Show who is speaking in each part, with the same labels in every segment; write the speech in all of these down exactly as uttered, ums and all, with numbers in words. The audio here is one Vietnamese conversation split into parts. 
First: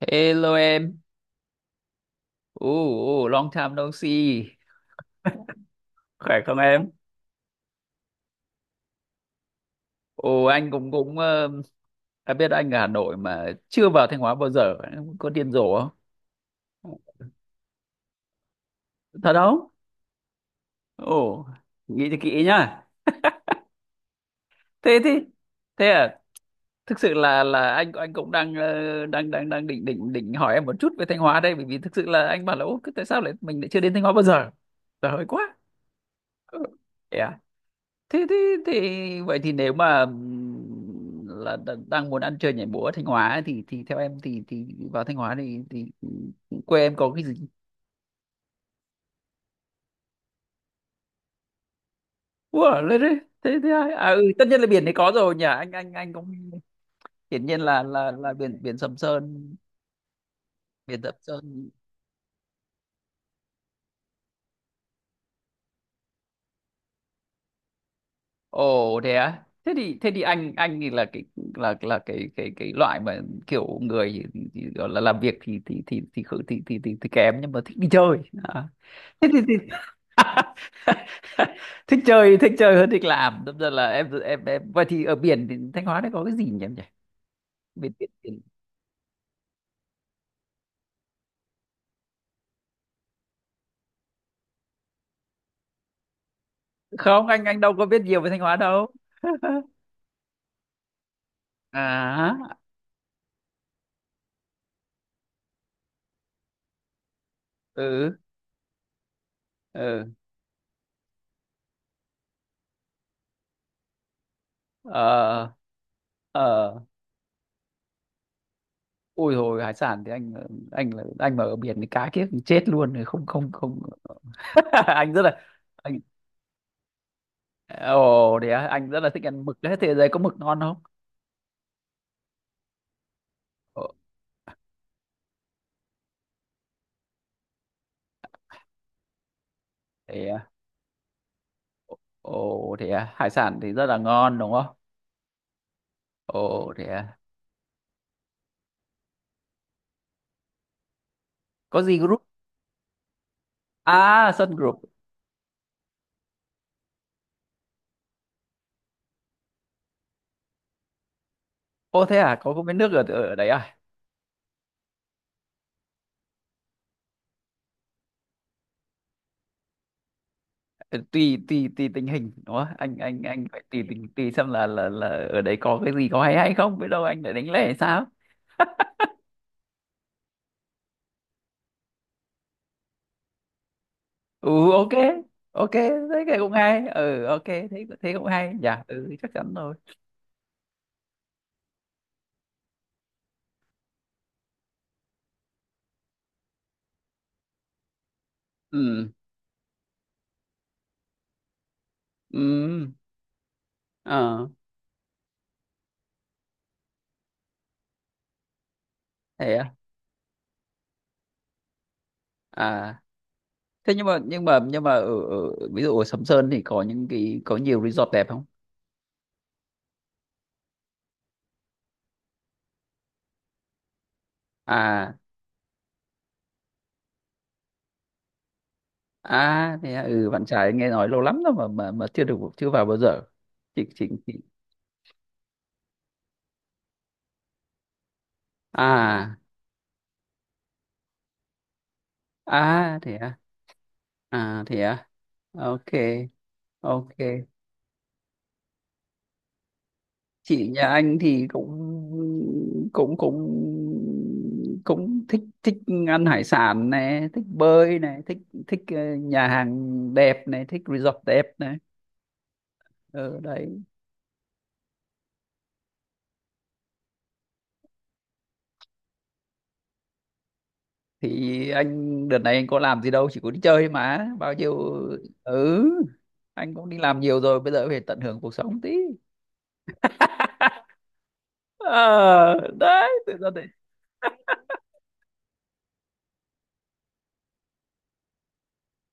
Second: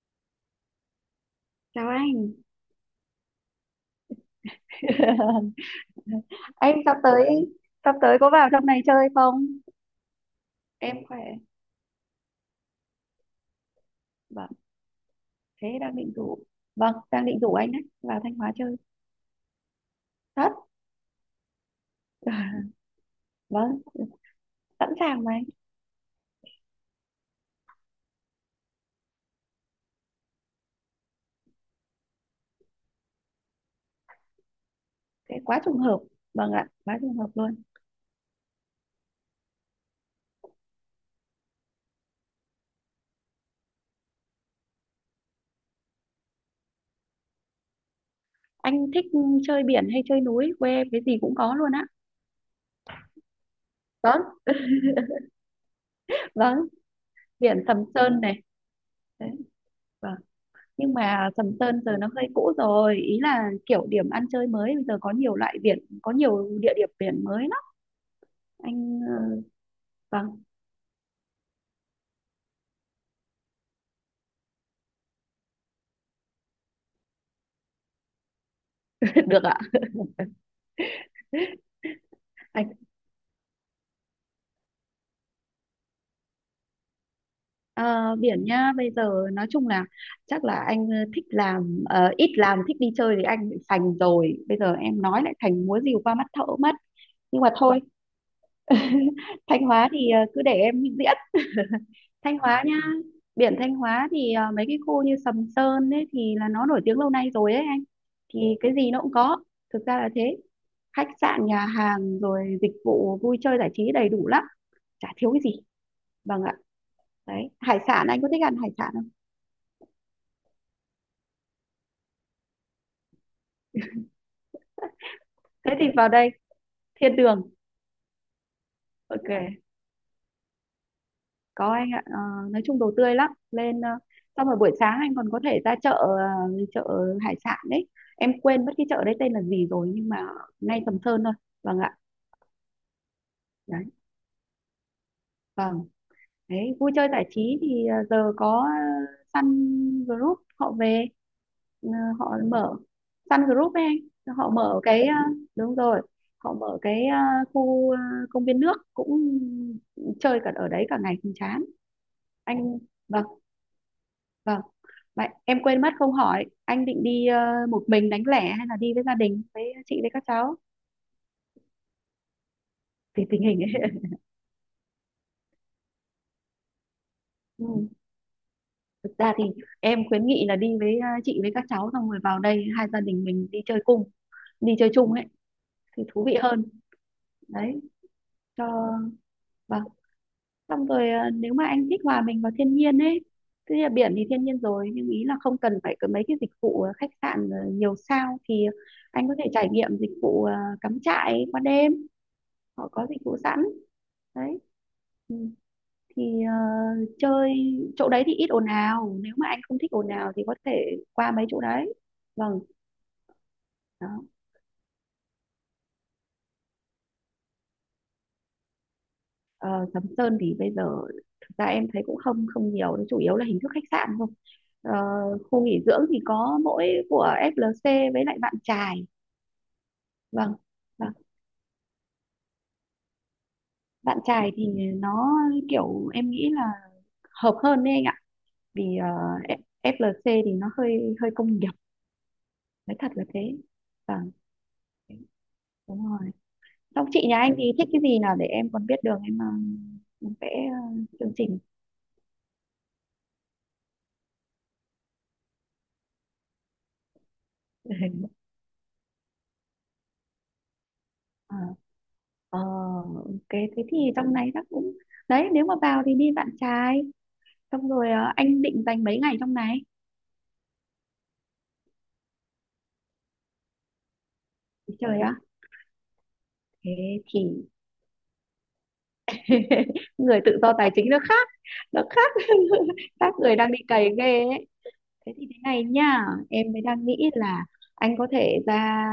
Speaker 1: Hello em,
Speaker 2: Chào anh.
Speaker 1: ồ oh, long time no see, khỏe không
Speaker 2: anh
Speaker 1: em?
Speaker 2: sắp tới sắp tới có vào trong này chơi không?
Speaker 1: Ồ anh cũng
Speaker 2: Em
Speaker 1: cũng
Speaker 2: khỏe.
Speaker 1: ờ, em biết anh ở Hà Nội mà chưa vào Thanh Hóa
Speaker 2: Vâng,
Speaker 1: bao giờ. Em có điên rồ
Speaker 2: thế
Speaker 1: không?
Speaker 2: đang định rủ. Vâng, đang định rủ anh đấy, vào Thanh Hóa chơi.
Speaker 1: Thật không?
Speaker 2: Thật.
Speaker 1: Ồ, nghĩ cho
Speaker 2: À,
Speaker 1: kỹ nhá.
Speaker 2: Vâng, sẵn
Speaker 1: Thế
Speaker 2: sàng
Speaker 1: thế
Speaker 2: mà anh.
Speaker 1: thế à? Thực sự là là anh anh cũng đang ờ, đang đang đang định định định hỏi em một chút về Thanh Hóa đây, bởi vì thực sự là anh bảo là ô tại sao lại mình lại chưa đến Thanh Hóa bao giờ? Trời ơi
Speaker 2: Thế
Speaker 1: quá.
Speaker 2: quá trùng hợp. Vâng ạ, quá
Speaker 1: Ừ.
Speaker 2: trùng hợp luôn.
Speaker 1: thế thế thì vậy thì nếu mà ừm, là đ- đang muốn ăn chơi nhảy múa ở Thanh Hóa ấy, thì thì theo em thì thì vào Thanh Hóa thì thì ừ, quê em có cái gì.
Speaker 2: Anh thích chơi biển hay chơi núi? Quê em cái gì cũng có luôn á.
Speaker 1: Ủa, lên đấy thế thế ai à ừ,
Speaker 2: Vâng,
Speaker 1: tất nhiên là biển này có rồi nhỉ, anh anh anh cũng
Speaker 2: vâng,
Speaker 1: hiển nhiên
Speaker 2: biển
Speaker 1: là
Speaker 2: Sầm
Speaker 1: là
Speaker 2: Sơn
Speaker 1: là
Speaker 2: này.
Speaker 1: biển biển Sầm
Speaker 2: Đấy,
Speaker 1: Sơn.
Speaker 2: vâng. Nhưng
Speaker 1: Biển Sầm
Speaker 2: mà Sầm
Speaker 1: Sơn
Speaker 2: Sơn giờ nó hơi cũ rồi, ý là kiểu điểm ăn chơi mới bây giờ có nhiều loại biển, có nhiều địa điểm biển mới lắm. Anh
Speaker 1: ồ thế
Speaker 2: ờ,
Speaker 1: á, thế thì thế thì
Speaker 2: Vâng,
Speaker 1: anh anh thì là cái là là cái cái cái loại mà kiểu người thì, thì, gọi là làm việc thì thì thì thì khử- thì thì, thì, thì kém nhưng mà thích đi chơi à. Thế thì,
Speaker 2: được
Speaker 1: thì
Speaker 2: ạ.
Speaker 1: thích chơi thích chơi
Speaker 2: Anh
Speaker 1: hơn thích làm, đâm ra là em em em vậy thì ở biển thì Thanh Hóa đấy có cái gì nhỉ em nhỉ? Biển, biển,
Speaker 2: ờ,
Speaker 1: biển.
Speaker 2: biển nhá, bây giờ nói chung là chắc là anh ờ, thích làm ờ, ít làm thích đi chơi thì anh bị sành rồi. Bây giờ em nói lại thành múa rìu qua mắt thợ mất.
Speaker 1: Không,
Speaker 2: Nhưng
Speaker 1: anh
Speaker 2: mà
Speaker 1: anh đâu
Speaker 2: thôi.
Speaker 1: có biết nhiều về Thanh Hóa đâu.
Speaker 2: Thanh Hóa thì ờ, cứ để em diễn Thanh
Speaker 1: À,
Speaker 2: Hóa nhá. Biển Thanh Hóa thì ờ, mấy cái khu như Sầm Sơn ấy thì là nó nổi tiếng lâu nay rồi ấy anh.
Speaker 1: ừ.
Speaker 2: Thì cái gì nó cũng có. Thực ra là
Speaker 1: Ừ.
Speaker 2: thế. Khách sạn, nhà hàng rồi dịch vụ vui chơi giải trí đầy đủ lắm, chả thiếu cái
Speaker 1: Ờ.
Speaker 2: gì. Vâng ạ.
Speaker 1: Ờ,
Speaker 2: Đấy hải sản anh có thích ăn hải sản không?
Speaker 1: ôi rồi hải sản thì anh anh là anh mà ở biển thì cá kiếp chết luôn rồi, không, không, không. Anh rất là,
Speaker 2: Thế thì
Speaker 1: anh
Speaker 2: vào đây thiên đường.
Speaker 1: ồ thế à, anh rất là thích ăn mực
Speaker 2: Ok,
Speaker 1: đấy, thế giới có mực ngon không?
Speaker 2: có anh ạ. Ờ, nói chung đồ tươi lắm lên,
Speaker 1: Ồ
Speaker 2: ờ, xong rồi buổi sáng anh còn có thể ra chợ, ờ, chợ hải sản đấy, em quên mất cái chợ đấy tên là gì rồi nhưng mà
Speaker 1: thế à?
Speaker 2: ngay Sầm Sơn thôi. Vâng ạ.
Speaker 1: Ồ thế à? Hải sản thì
Speaker 2: Đấy,
Speaker 1: rất là ngon đúng không?
Speaker 2: vâng.
Speaker 1: Ồ
Speaker 2: Đấy
Speaker 1: thế
Speaker 2: vui chơi
Speaker 1: à.
Speaker 2: giải trí thì ờ, giờ có, ờ, Sun Group họ về,
Speaker 1: Có
Speaker 2: ờ,
Speaker 1: gì group?
Speaker 2: họ mở Sun Group ấy
Speaker 1: À
Speaker 2: anh, họ
Speaker 1: Sun
Speaker 2: mở
Speaker 1: Group.
Speaker 2: cái, ờ, đúng rồi, họ mở cái, ờ, khu ờ, công viên nước, cũng chơi cả ở đấy cả ngày không chán.
Speaker 1: Ô thế à, có có mấy
Speaker 2: Anh,
Speaker 1: nước ở
Speaker 2: vâng,
Speaker 1: ở đấy à?
Speaker 2: vâng. Vậy em quên mất không hỏi anh định đi, ờ, một mình đánh lẻ hay là đi với gia đình với chị với các cháu
Speaker 1: Ừ, Tùy tùy tùy tình hình đúng không? Anh anh
Speaker 2: thì tình
Speaker 1: anh
Speaker 2: hình
Speaker 1: phải
Speaker 2: ấy.
Speaker 1: tùy tình, tùy xem là là là ở đấy có cái gì có hay hay không, biết đâu anh lại đánh lẻ
Speaker 2: Ừ.
Speaker 1: hay sao?
Speaker 2: Thực ra thì em khuyến nghị là đi với, ờ, chị với các cháu xong rồi vào đây hai gia đình mình đi chơi cùng,
Speaker 1: Ừ
Speaker 2: đi
Speaker 1: ok.
Speaker 2: chơi chung ấy
Speaker 1: Ok,
Speaker 2: thì
Speaker 1: thấy
Speaker 2: thú vị
Speaker 1: cái cũng
Speaker 2: hơn
Speaker 1: hay. Ừ ok, thấy
Speaker 2: đấy,
Speaker 1: thấy cũng hay.
Speaker 2: cho
Speaker 1: Dạ, ừ chắc chắn rồi.
Speaker 2: vâng. Xong rồi ờ, nếu mà anh thích hòa mình vào thiên nhiên ấy, tức là biển thì thiên nhiên rồi nhưng ý là không cần phải có mấy cái dịch vụ, ờ, khách sạn, ờ, nhiều sao, thì
Speaker 1: Ừ.
Speaker 2: anh có thể trải nghiệm dịch vụ, ờ, cắm trại qua đêm,
Speaker 1: Ừ.
Speaker 2: họ có dịch vụ sẵn
Speaker 1: Ờ
Speaker 2: đấy. Ừ, thì ờ, chơi chỗ đấy thì ít ồn ào, nếu mà
Speaker 1: thế
Speaker 2: anh
Speaker 1: à.
Speaker 2: không thích ồn ào thì có thể qua mấy chỗ đấy. Vâng.
Speaker 1: À, thế nhưng
Speaker 2: Đó.
Speaker 1: mà nhưng mà nhưng mà ở, ở ví dụ ở Sầm Sơn thì có những cái có nhiều resort đẹp không?
Speaker 2: Ờ, Sầm Sơn thì bây giờ thực ra em thấy cũng không không nhiều, nó chủ yếu là hình thức khách sạn thôi. Ờ,
Speaker 1: À.
Speaker 2: khu nghỉ dưỡng thì có mỗi của ép lờ xê với lại Vạn Chài.
Speaker 1: À, thế à, ừ, bạn
Speaker 2: Vâng,
Speaker 1: trai nghe nói
Speaker 2: vâng.
Speaker 1: lâu lắm rồi mà mà mà chưa được, chưa vào bao giờ. Chị chị
Speaker 2: Vạn
Speaker 1: chị.
Speaker 2: Chài thì nó kiểu em nghĩ là hợp hơn đấy anh ạ. Vì ờ,
Speaker 1: À,
Speaker 2: F- ép lờ xê thì nó hơi hơi công nghiệp, nói
Speaker 1: à
Speaker 2: thật
Speaker 1: thế
Speaker 2: là
Speaker 1: à.
Speaker 2: thế. Vâng,
Speaker 1: À thế à. Ok,
Speaker 2: đúng rồi. Xong
Speaker 1: ok.
Speaker 2: chị nhà anh thì thích cái gì nào để em còn biết đường em, ờ, em vẽ,
Speaker 1: Chị
Speaker 2: ờ,
Speaker 1: nhà anh
Speaker 2: chương
Speaker 1: thì
Speaker 2: trình.
Speaker 1: cũng cũng cũng cũng thích thích ăn hải sản này, thích bơi này, thích thích ờ, nhà hàng đẹp này, thích resort đẹp
Speaker 2: Ờ.
Speaker 1: này.
Speaker 2: Ờ,
Speaker 1: Ừ,
Speaker 2: ok
Speaker 1: đấy.
Speaker 2: thế thì trong này chắc cũng đấy, nếu mà vào thì đi bạn trai xong rồi, ờ, anh định dành mấy ngày trong này.
Speaker 1: Thì anh đợt này anh có làm gì đâu, chỉ có đi chơi mà bao nhiêu.
Speaker 2: Trời ạ
Speaker 1: Ừ, anh cũng đi làm
Speaker 2: thế
Speaker 1: nhiều
Speaker 2: thì
Speaker 1: rồi bây giờ phải tận hưởng cuộc sống tí.
Speaker 2: người tự do tài chính nó khác, nó khác.
Speaker 1: Ờ, đấy
Speaker 2: Các
Speaker 1: tự do
Speaker 2: người
Speaker 1: đấy.
Speaker 2: đang bị cày ghê ấy. Thế thì thế này nhá, em mới đang nghĩ là anh có thể ra,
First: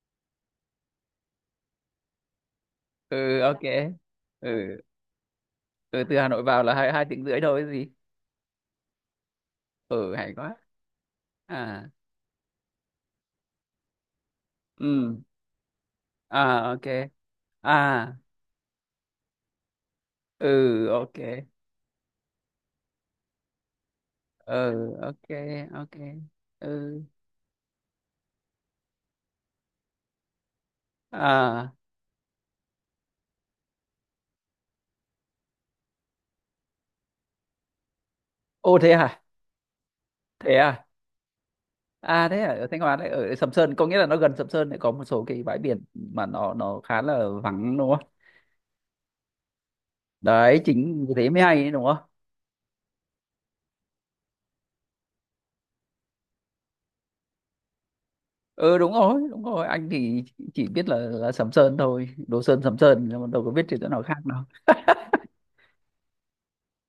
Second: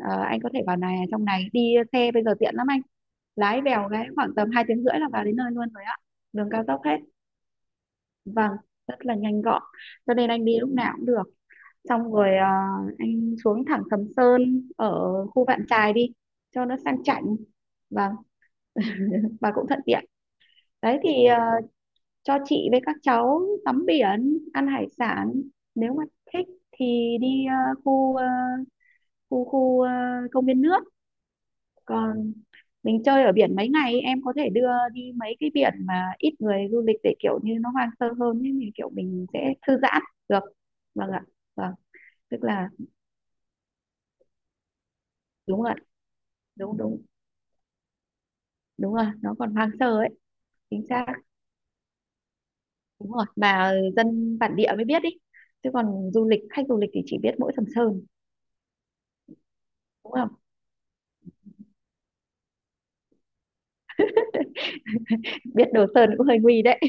Speaker 2: ờ, anh có thể vào này, trong này đi xe bây giờ tiện lắm anh,
Speaker 1: Ừ ok.
Speaker 2: lái vèo cái khoảng tầm hai
Speaker 1: Ừ,
Speaker 2: tiếng rưỡi là vào đến nơi luôn rồi ạ.
Speaker 1: ừ từ Hà Nội
Speaker 2: Đường
Speaker 1: vào
Speaker 2: cao
Speaker 1: là
Speaker 2: tốc
Speaker 1: hai
Speaker 2: hết.
Speaker 1: hai tiếng rưỡi thôi gì.
Speaker 2: Vâng rất là nhanh gọn cho
Speaker 1: Ừ
Speaker 2: nên
Speaker 1: hay
Speaker 2: anh
Speaker 1: quá.
Speaker 2: đi lúc nào cũng được.
Speaker 1: À.
Speaker 2: Xong rồi ờ, anh xuống thẳng Sầm Sơn ở
Speaker 1: Ừ.
Speaker 2: khu Vạn Chài đi cho
Speaker 1: À
Speaker 2: nó
Speaker 1: ok.
Speaker 2: sang chảnh, và
Speaker 1: À.
Speaker 2: và cũng thuận tiện.
Speaker 1: Ừ
Speaker 2: Đấy
Speaker 1: ok.
Speaker 2: thì ờ, cho chị với các cháu tắm biển
Speaker 1: Ừ
Speaker 2: ăn hải
Speaker 1: ok.
Speaker 2: sản, nếu
Speaker 1: Ok.
Speaker 2: mà thích
Speaker 1: Ừ.
Speaker 2: thì đi, ờ, khu ờ, khu khu ờ, công viên nước.
Speaker 1: À.
Speaker 2: Còn mình chơi ở biển mấy ngày em có thể đưa đi mấy cái biển mà ít người du lịch để kiểu như nó hoang sơ hơn ấy, mình
Speaker 1: Ô
Speaker 2: kiểu
Speaker 1: thế à.
Speaker 2: mình sẽ thư giãn được.
Speaker 1: Thế à.
Speaker 2: Vâng ạ. Vâng.
Speaker 1: À thế
Speaker 2: Tức
Speaker 1: ở, ở
Speaker 2: là
Speaker 1: Thanh Hóa đấy ở Sầm Sơn có nghĩa là nó gần Sầm Sơn lại có một số cái bãi
Speaker 2: đúng rồi
Speaker 1: biển
Speaker 2: ạ,
Speaker 1: mà nó
Speaker 2: đúng
Speaker 1: nó khá
Speaker 2: đúng
Speaker 1: là vắng đúng không?
Speaker 2: đúng rồi nó còn hoang sơ ấy.
Speaker 1: Đấy
Speaker 2: Chính xác
Speaker 1: chính vì thế mới hay đấy, đúng không?
Speaker 2: đúng rồi, mà dân bản địa mới biết đi chứ còn du lịch, khách du lịch thì chỉ biết mỗi Sầm Sơn
Speaker 1: Ừ đúng rồi, đúng rồi, anh
Speaker 2: đúng
Speaker 1: thì
Speaker 2: không.
Speaker 1: chỉ biết là là Sầm Sơn thôi, Đồ Sơn Sầm Sơn nhưng mà đâu có biết thì chỗ nào khác đâu.
Speaker 2: Biết Đồ Sơn cũng hơi nguy đấy.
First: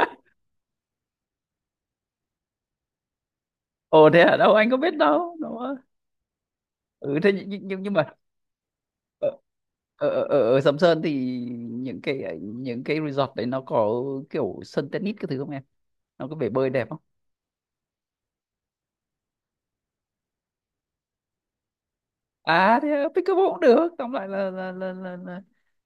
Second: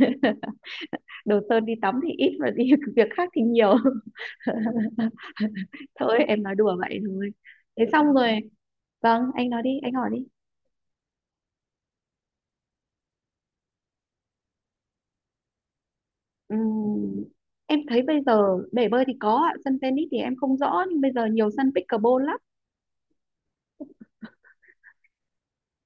Speaker 2: Đồ Sơn đi tắm thì ít và đi việc khác thì nhiều.
Speaker 1: Ồ thế à, đâu anh có biết đâu, đúng không?
Speaker 2: Thôi em nói đùa vậy
Speaker 1: Ừ
Speaker 2: thôi.
Speaker 1: thế nhưng nhưng,
Speaker 2: Thế
Speaker 1: nhưng mà
Speaker 2: xong rồi vâng
Speaker 1: ở,
Speaker 2: anh nói đi, anh
Speaker 1: ở,
Speaker 2: hỏi đi.
Speaker 1: ở, ở Sầm Sơn thì những cái những cái resort đấy nó có kiểu sân tennis cái thứ không em? Nó có bể bơi đẹp không?
Speaker 2: Ừm, em thấy bây giờ bể bơi thì có ạ, sân tennis thì em không rõ nhưng bây giờ nhiều sân pickleball lắm.
Speaker 1: À thế à, pickleball cũng được, tóm lại là là là, là, là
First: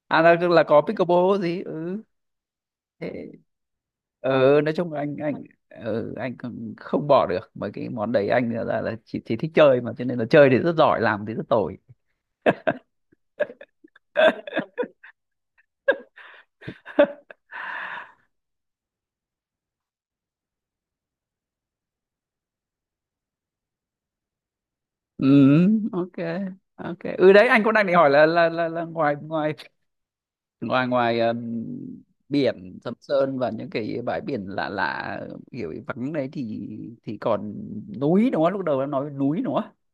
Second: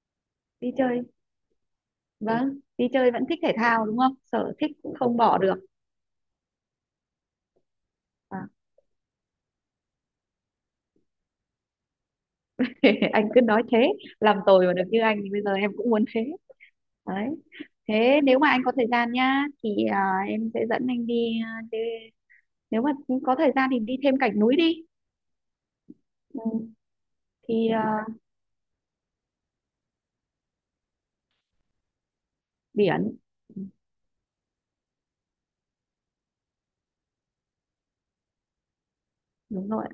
Speaker 1: à là là
Speaker 2: Đi
Speaker 1: có
Speaker 2: chơi,
Speaker 1: pickleball gì ừ
Speaker 2: vâng đi chơi vẫn
Speaker 1: thế
Speaker 2: thích thể thao đúng không, sở
Speaker 1: ừ,
Speaker 2: thích
Speaker 1: nói chung
Speaker 2: cũng
Speaker 1: là anh
Speaker 2: không
Speaker 1: anh
Speaker 2: bỏ được.
Speaker 1: ừ, anh cũng không bỏ được mấy cái món đấy,
Speaker 2: Ờ,
Speaker 1: anh là là chỉ, chỉ thích chơi mà cho nên là chơi thì rất giỏi làm thì rất tồi.
Speaker 2: anh cứ nói thế. Làm tồi mà được như anh thì bây giờ em cũng muốn thế đấy. Thế nếu mà anh có thời gian nhá thì à, em sẽ dẫn anh đi, à, đi nếu mà có thời gian thì đi thêm cảnh núi đi.
Speaker 1: Ừ ok.
Speaker 2: Ừ.
Speaker 1: Ok, ừ đấy anh
Speaker 2: Thì
Speaker 1: cũng đang định
Speaker 2: à,
Speaker 1: hỏi là là là, là ngoài ngoài ngoài ngoài ừm, biển Sầm
Speaker 2: biển.
Speaker 1: Sơn và
Speaker 2: Ừ,
Speaker 1: những cái bãi biển lạ lạ kiểu vắng đấy thì thì còn núi đúng không, lúc đầu em nói núi đúng không?
Speaker 2: đúng rồi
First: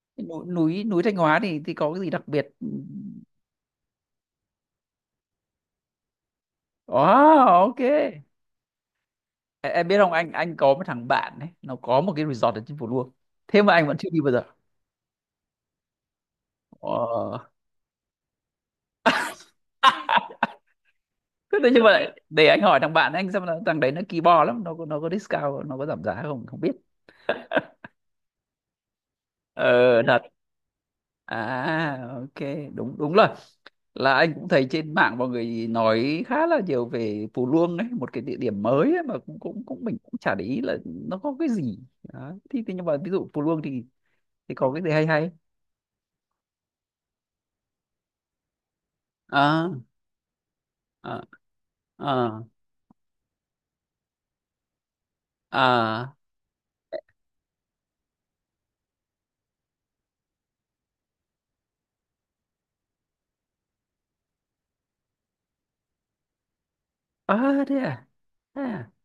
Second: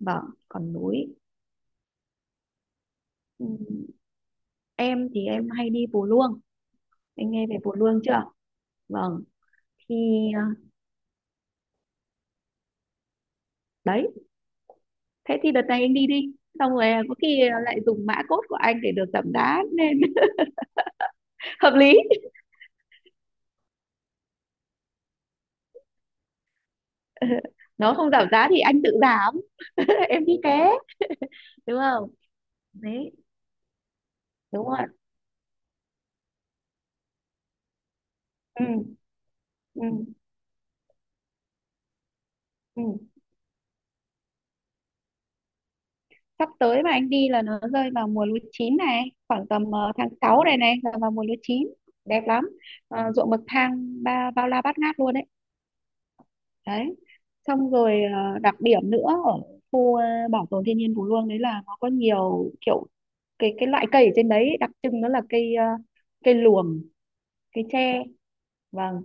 Speaker 2: vâng
Speaker 1: Núi
Speaker 2: còn
Speaker 1: núi núi
Speaker 2: núi.
Speaker 1: Thanh Hóa thì thì có cái gì đặc biệt?
Speaker 2: Ừ. Em thì em hay đi Pù Luông.
Speaker 1: Ồ,
Speaker 2: Anh nghe về Pù
Speaker 1: ok.
Speaker 2: Luông chưa. Vâng
Speaker 1: Em em
Speaker 2: thì
Speaker 1: biết không, anh
Speaker 2: à,
Speaker 1: anh có một thằng bạn ấy nó có một cái resort ở trên Phú Luông, thế mà anh vẫn chưa
Speaker 2: đấy
Speaker 1: đi bao giờ.
Speaker 2: thế thì đợt này anh đi đi, xong rồi à, có
Speaker 1: Ờ.
Speaker 2: khi lại dùng mã code của anh để được giảm giá nên
Speaker 1: Thế đấy
Speaker 2: hợp
Speaker 1: nhưng
Speaker 2: lý.
Speaker 1: mà để anh hỏi thằng bạn anh xem là thằng đấy nó kỳ bò lắm, nó có nó có discount, nó có giảm giá không không biết.
Speaker 2: Nó không giảm giá thì anh tự giảm.
Speaker 1: Ờ, thật
Speaker 2: Em đi ké đúng
Speaker 1: à.
Speaker 2: không
Speaker 1: Ok. đúng
Speaker 2: đấy
Speaker 1: đúng rồi, là anh cũng
Speaker 2: đúng
Speaker 1: thấy
Speaker 2: rồi.
Speaker 1: trên mạng mọi người nói khá là nhiều về Phú Luông ấy, một cái địa điểm
Speaker 2: Ừ,
Speaker 1: mới ấy, mà cũng cũng
Speaker 2: ừ,
Speaker 1: cũng mình cũng chả để ý là nó có cái gì. Đó. Thì, thì nhưng mà
Speaker 2: ừ.
Speaker 1: ví dụ Phú Luông thì thì có cái gì hay hay
Speaker 2: Sắp tới mà anh đi là nó rơi vào mùa lúa chín này, khoảng tầm
Speaker 1: à,
Speaker 2: ờ, tháng sáu này này là vào
Speaker 1: à,
Speaker 2: mùa lúa chín đẹp
Speaker 1: à,
Speaker 2: lắm. Ờ, ruộng bậc thang ba bao la bát ngát luôn đấy.
Speaker 1: à,
Speaker 2: Đấy xong rồi ờ, đặc điểm nữa ở khu, ờ, bảo tồn thiên nhiên Phú Luông đấy là nó có nhiều kiểu, cái cái loại cây ở trên đấy đặc trưng nó là cây, ờ, cây luồng,
Speaker 1: à
Speaker 2: cây
Speaker 1: thế
Speaker 2: tre.
Speaker 1: à, thế à,
Speaker 2: Vâng.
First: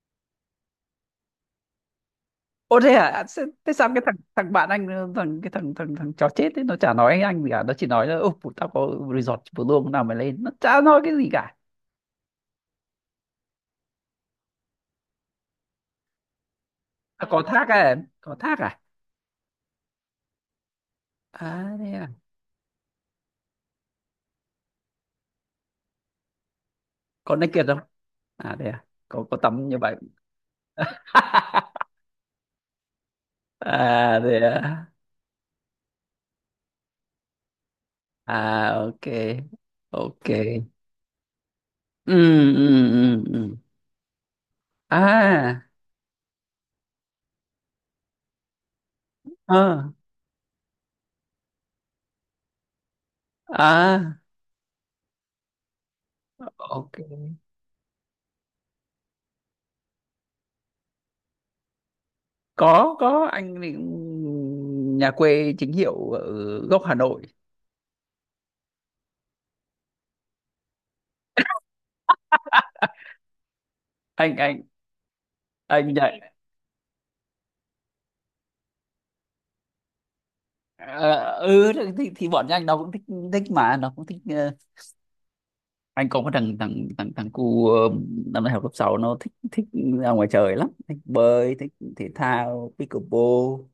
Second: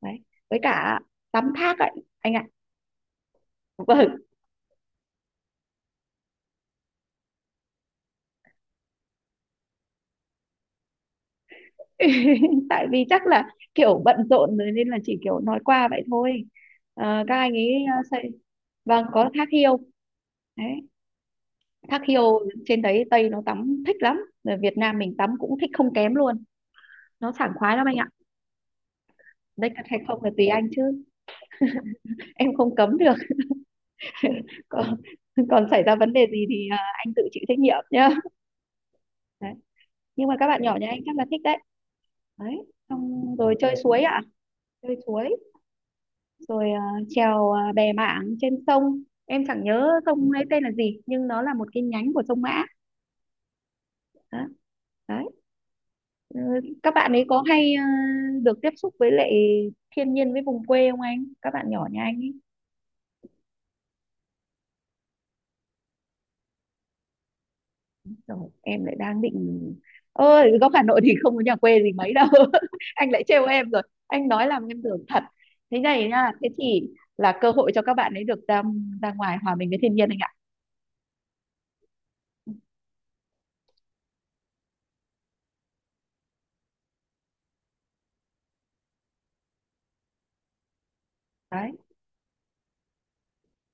Speaker 2: Đấy với cả tắm thác ấy anh ạ.
Speaker 1: ô thế à. À, thế, thế sao cái thằng
Speaker 2: Vâng
Speaker 1: thằng bạn anh ờ, thằng cái thằng thằng thằng chó chết ấy nó chả nói anh gì cả, nó chỉ nói là ô tao có resort vừa luôn nào mày lên, nó chả nói cái gì cả.
Speaker 2: tại vì chắc là kiểu bận rộn rồi nên là chỉ kiểu nói qua vậy thôi. Ờ,
Speaker 1: À,
Speaker 2: các
Speaker 1: có
Speaker 2: anh
Speaker 1: thác
Speaker 2: ấy
Speaker 1: à,
Speaker 2: ờ,
Speaker 1: em
Speaker 2: xây.
Speaker 1: có thác à?
Speaker 2: Vâng có thác hiêu đấy,
Speaker 1: À thế
Speaker 2: thác
Speaker 1: à,
Speaker 2: hiêu trên đấy Tây nó tắm thích lắm, rồi Việt Nam mình tắm cũng thích không kém luôn, nó
Speaker 1: có
Speaker 2: sảng
Speaker 1: naked
Speaker 2: khoái
Speaker 1: không?
Speaker 2: lắm anh ạ.
Speaker 1: À thế à, có có tắm
Speaker 2: Đấy
Speaker 1: như
Speaker 2: thật
Speaker 1: vậy.
Speaker 2: hay không là tùy anh chứ, em không cấm được.
Speaker 1: À thế à.
Speaker 2: còn còn xảy ra vấn đề gì thì, ờ, anh tự chịu trách nhiệm nhá.
Speaker 1: À ok.
Speaker 2: Đấy.
Speaker 1: Ok.
Speaker 2: Nhưng mà các bạn nhỏ nhà anh chắc là thích đấy.
Speaker 1: Ừ,
Speaker 2: Đấy
Speaker 1: ừ, ừ, ừ.
Speaker 2: xong rồi
Speaker 1: Ừ.
Speaker 2: chơi suối ạ, chơi suối,
Speaker 1: À.
Speaker 2: rồi ờ, chèo ờ, bè mảng trên sông, em chẳng
Speaker 1: Ờ.
Speaker 2: nhớ sông ấy tên là gì nhưng nó là một cái nhánh của sông Mã.
Speaker 1: À
Speaker 2: Đó. Đấy. Ừ, các
Speaker 1: ok.
Speaker 2: bạn ấy có hay ờ, được tiếp xúc với lại thiên nhiên với vùng quê không anh, các bạn nhỏ nhà anh ấy,
Speaker 1: có có anh thì nhà quê chính hiệu ở gốc Hà Nội.
Speaker 2: rồi em lại đang định, ơi góc Hà Nội thì không có nhà quê gì mấy đâu. Anh lại trêu em rồi, anh
Speaker 1: anh
Speaker 2: nói
Speaker 1: anh
Speaker 2: làm em tưởng thật. Thế
Speaker 1: anh
Speaker 2: này
Speaker 1: dạy
Speaker 2: nha thế thì là cơ hội cho các bạn ấy được ra, ra ngoài hòa mình với thiên nhiên anh ạ.
Speaker 1: ờ, ừ thì, thì thì bọn anh nó cũng thích, thích mà nó cũng thích ờ, anh có một thằng thằng thằng thằng cu ờ, năm nay học lớp sáu, nó thích thích ra ngoài trời lắm, thích bơi,
Speaker 2: Đấy.
Speaker 1: thích thể thao pickleball.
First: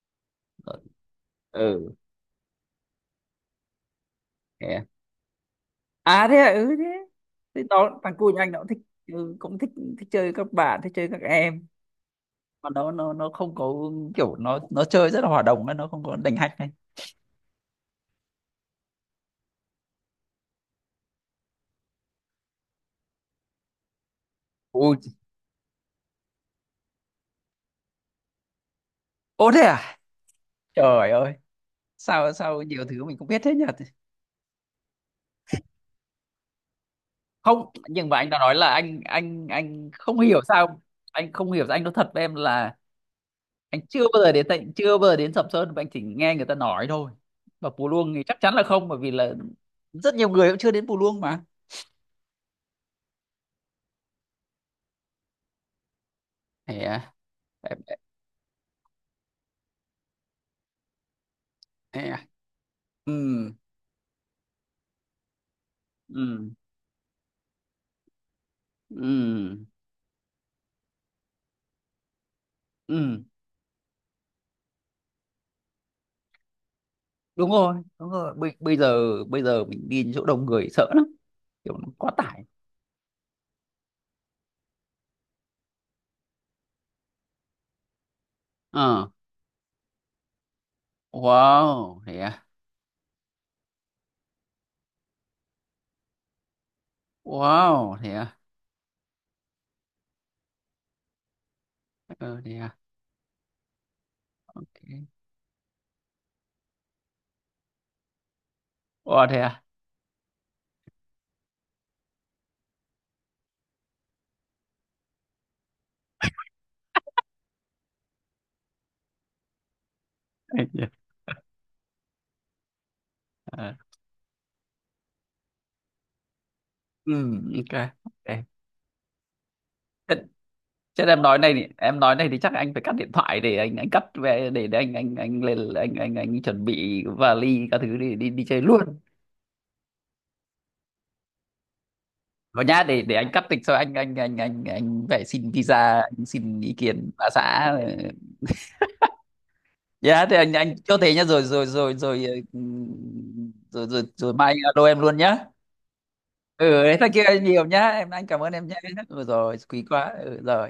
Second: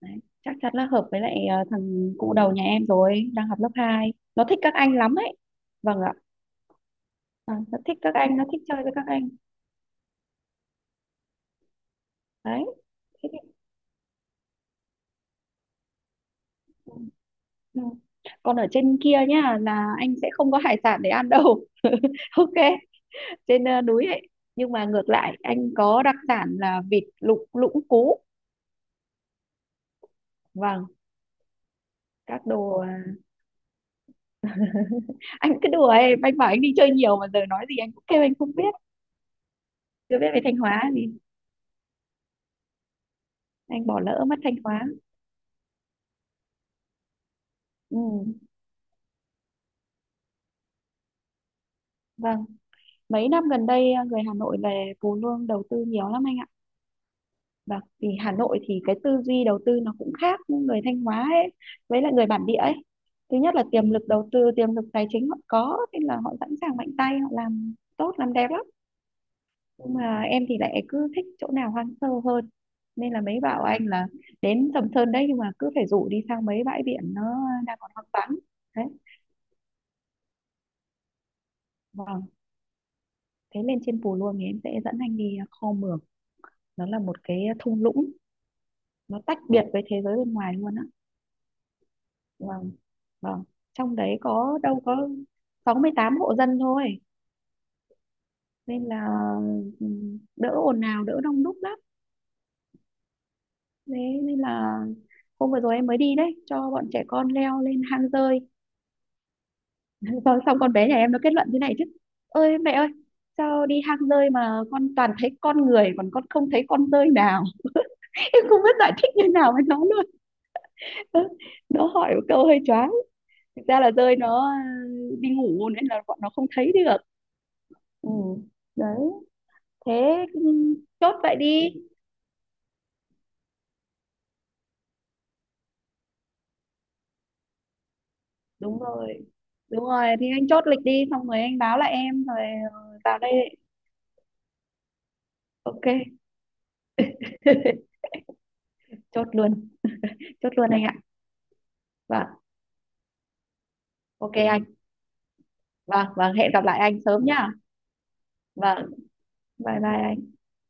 Speaker 2: Đấy, chắc chắn
Speaker 1: Ờ,
Speaker 2: là hợp với lại, ờ,
Speaker 1: ừ
Speaker 2: thằng cụ đầu nhà em rồi đang học lớp hai nó thích
Speaker 1: thế
Speaker 2: các
Speaker 1: à.
Speaker 2: anh lắm ấy. Vâng ạ.
Speaker 1: À thế à, ừ thế,
Speaker 2: À,
Speaker 1: thế
Speaker 2: nó thích
Speaker 1: nó thằng
Speaker 2: các
Speaker 1: cu
Speaker 2: anh,
Speaker 1: nhà
Speaker 2: nó
Speaker 1: anh nó
Speaker 2: thích
Speaker 1: cũng thích,
Speaker 2: chơi với các anh.
Speaker 1: ừ, cũng thích thích chơi các bạn, thích chơi các em
Speaker 2: Đấy.
Speaker 1: mà nó nó
Speaker 2: Thế
Speaker 1: nó
Speaker 2: thì-
Speaker 1: không có kiểu, nó nó chơi rất là hòa đồng ấy, nó không có đành hạch này.
Speaker 2: Ừ. Ừ. Còn ở trên kia nhá là anh sẽ không có hải sản để ăn đâu. Ok, trên ờ, núi ấy nhưng mà
Speaker 1: Ôi,
Speaker 2: ngược lại anh có đặc sản là vịt lục lũng cú.
Speaker 1: ô thế à.
Speaker 2: Vâng
Speaker 1: Trời ơi, sao
Speaker 2: các
Speaker 1: sao
Speaker 2: đồ,
Speaker 1: nhiều
Speaker 2: ờ,
Speaker 1: thứ mình không biết thế nhỉ.
Speaker 2: anh cứ đùa em, anh bảo anh đi chơi nhiều mà giờ
Speaker 1: Không,
Speaker 2: nói gì anh cũng
Speaker 1: nhưng mà
Speaker 2: kêu
Speaker 1: anh
Speaker 2: anh
Speaker 1: đã
Speaker 2: không
Speaker 1: nói
Speaker 2: biết,
Speaker 1: là anh anh anh
Speaker 2: chưa
Speaker 1: không
Speaker 2: biết
Speaker 1: hiểu
Speaker 2: về Thanh
Speaker 1: sao,
Speaker 2: Hóa thì
Speaker 1: anh không hiểu sao, anh nói thật với em là anh
Speaker 2: anh
Speaker 1: chưa
Speaker 2: bỏ
Speaker 1: bao
Speaker 2: lỡ
Speaker 1: giờ
Speaker 2: mất
Speaker 1: đến,
Speaker 2: Thanh
Speaker 1: tận
Speaker 2: Hóa.
Speaker 1: chưa bao giờ đến Sầm Sơn mà anh chỉ nghe người ta nói thôi. Và Pù
Speaker 2: Ừ
Speaker 1: Luông thì chắc chắn là không bởi vì là rất nhiều người cũng chưa đến Pù Luông mà.
Speaker 2: vâng. Mấy năm gần đây ờ, người Hà Nội về Phú Lương đầu tư nhiều lắm anh ạ.
Speaker 1: Thế à, thế
Speaker 2: Và
Speaker 1: à.
Speaker 2: vì Hà Nội thì cái tư duy đầu tư nó cũng khác người Thanh Hóa ấy,
Speaker 1: Thế
Speaker 2: với lại
Speaker 1: à.
Speaker 2: người bản địa ấy.
Speaker 1: Ừ,
Speaker 2: Thứ nhất là tiềm lực đầu tư, tiềm lực tài chính họ có nên là họ sẵn
Speaker 1: ừ,
Speaker 2: sàng mạnh tay, họ làm tốt làm đẹp lắm.
Speaker 1: ừ.
Speaker 2: Nhưng mà em thì lại cứ thích chỗ nào hoang sơ hơn nên là
Speaker 1: Ừ
Speaker 2: mấy bảo anh là đến Sầm Sơn đấy nhưng mà cứ phải rủ đi sang mấy bãi biển nó
Speaker 1: đúng
Speaker 2: đang
Speaker 1: rồi
Speaker 2: còn hoang
Speaker 1: đúng rồi
Speaker 2: vắng.
Speaker 1: bây, bây
Speaker 2: Đấy.
Speaker 1: giờ bây giờ mình đi chỗ đông người sợ lắm, kiểu nó quá
Speaker 2: Vâng.
Speaker 1: tải.
Speaker 2: Thế lên trên Pù Luông thì em sẽ dẫn anh đi Kho Mường, nó là một cái thung lũng,
Speaker 1: Ờ.
Speaker 2: nó tách biệt với thế giới bên ngoài luôn á.
Speaker 1: Wow thế à.
Speaker 2: Vâng. Vâng. Trong đấy có đâu có sáu mươi tám hộ dân thôi,
Speaker 1: Wow thế à.
Speaker 2: nên là ừm, đỡ ồn ào đỡ đông đúc lắm,
Speaker 1: Ờ thế à.
Speaker 2: thế nên là
Speaker 1: Ok.
Speaker 2: hôm vừa rồi em mới đi đấy cho bọn trẻ con leo lên hang rơi,
Speaker 1: Wow thế à.
Speaker 2: xong, xong con bé nhà em nó kết luận thế này chứ, ơi mẹ ơi, sao đi hang rơi mà con toàn thấy con người còn con không thấy con rơi nào. Em không biết giải thích như nào với nó luôn. Nó hỏi một câu hơi choáng. Thực
Speaker 1: Ờ,
Speaker 2: ra là rơi nó ừ, đi ngủ nên là bọn nó không thấy được.
Speaker 1: ừ ok.
Speaker 2: Ừ
Speaker 1: Ok.
Speaker 2: đấy
Speaker 1: Thế-
Speaker 2: thế, ừ,
Speaker 1: thế
Speaker 2: chốt
Speaker 1: em
Speaker 2: vậy
Speaker 1: nói này thì
Speaker 2: đi.
Speaker 1: em nói này thì chắc anh phải cắt điện thoại để anh anh cắt về để, để anh anh anh lên anh anh anh chuẩn bị vali các thứ đi đi đi chơi
Speaker 2: Đúng
Speaker 1: luôn.
Speaker 2: rồi đúng rồi thì anh chốt lịch đi, xong rồi anh báo lại em rồi,
Speaker 1: Và nhá
Speaker 2: ờ,
Speaker 1: để để
Speaker 2: vào
Speaker 1: anh
Speaker 2: đây
Speaker 1: cắt tịch sau anh anh anh anh anh phải xin
Speaker 2: ok.
Speaker 1: visa, anh xin ý kiến bà xã.
Speaker 2: Chốt luôn.
Speaker 1: Dạ thì
Speaker 2: Chốt
Speaker 1: anh
Speaker 2: luôn
Speaker 1: anh
Speaker 2: anh ạ.
Speaker 1: chốt thế nhá rồi rồi rồi rồi.
Speaker 2: Vâng.
Speaker 1: Ừ, rồi rồi, rồi
Speaker 2: Ok
Speaker 1: mai anh
Speaker 2: anh.
Speaker 1: alo em luôn nhá.
Speaker 2: Vâng vâng hẹn gặp lại
Speaker 1: Ừ,
Speaker 2: anh
Speaker 1: thế kia
Speaker 2: sớm nhá.
Speaker 1: nhiều nhá em, anh cảm ơn em nhá.
Speaker 2: Vâng
Speaker 1: Ừ, rồi
Speaker 2: bye
Speaker 1: quý
Speaker 2: bye
Speaker 1: quá,
Speaker 2: anh.
Speaker 1: ừ, rồi.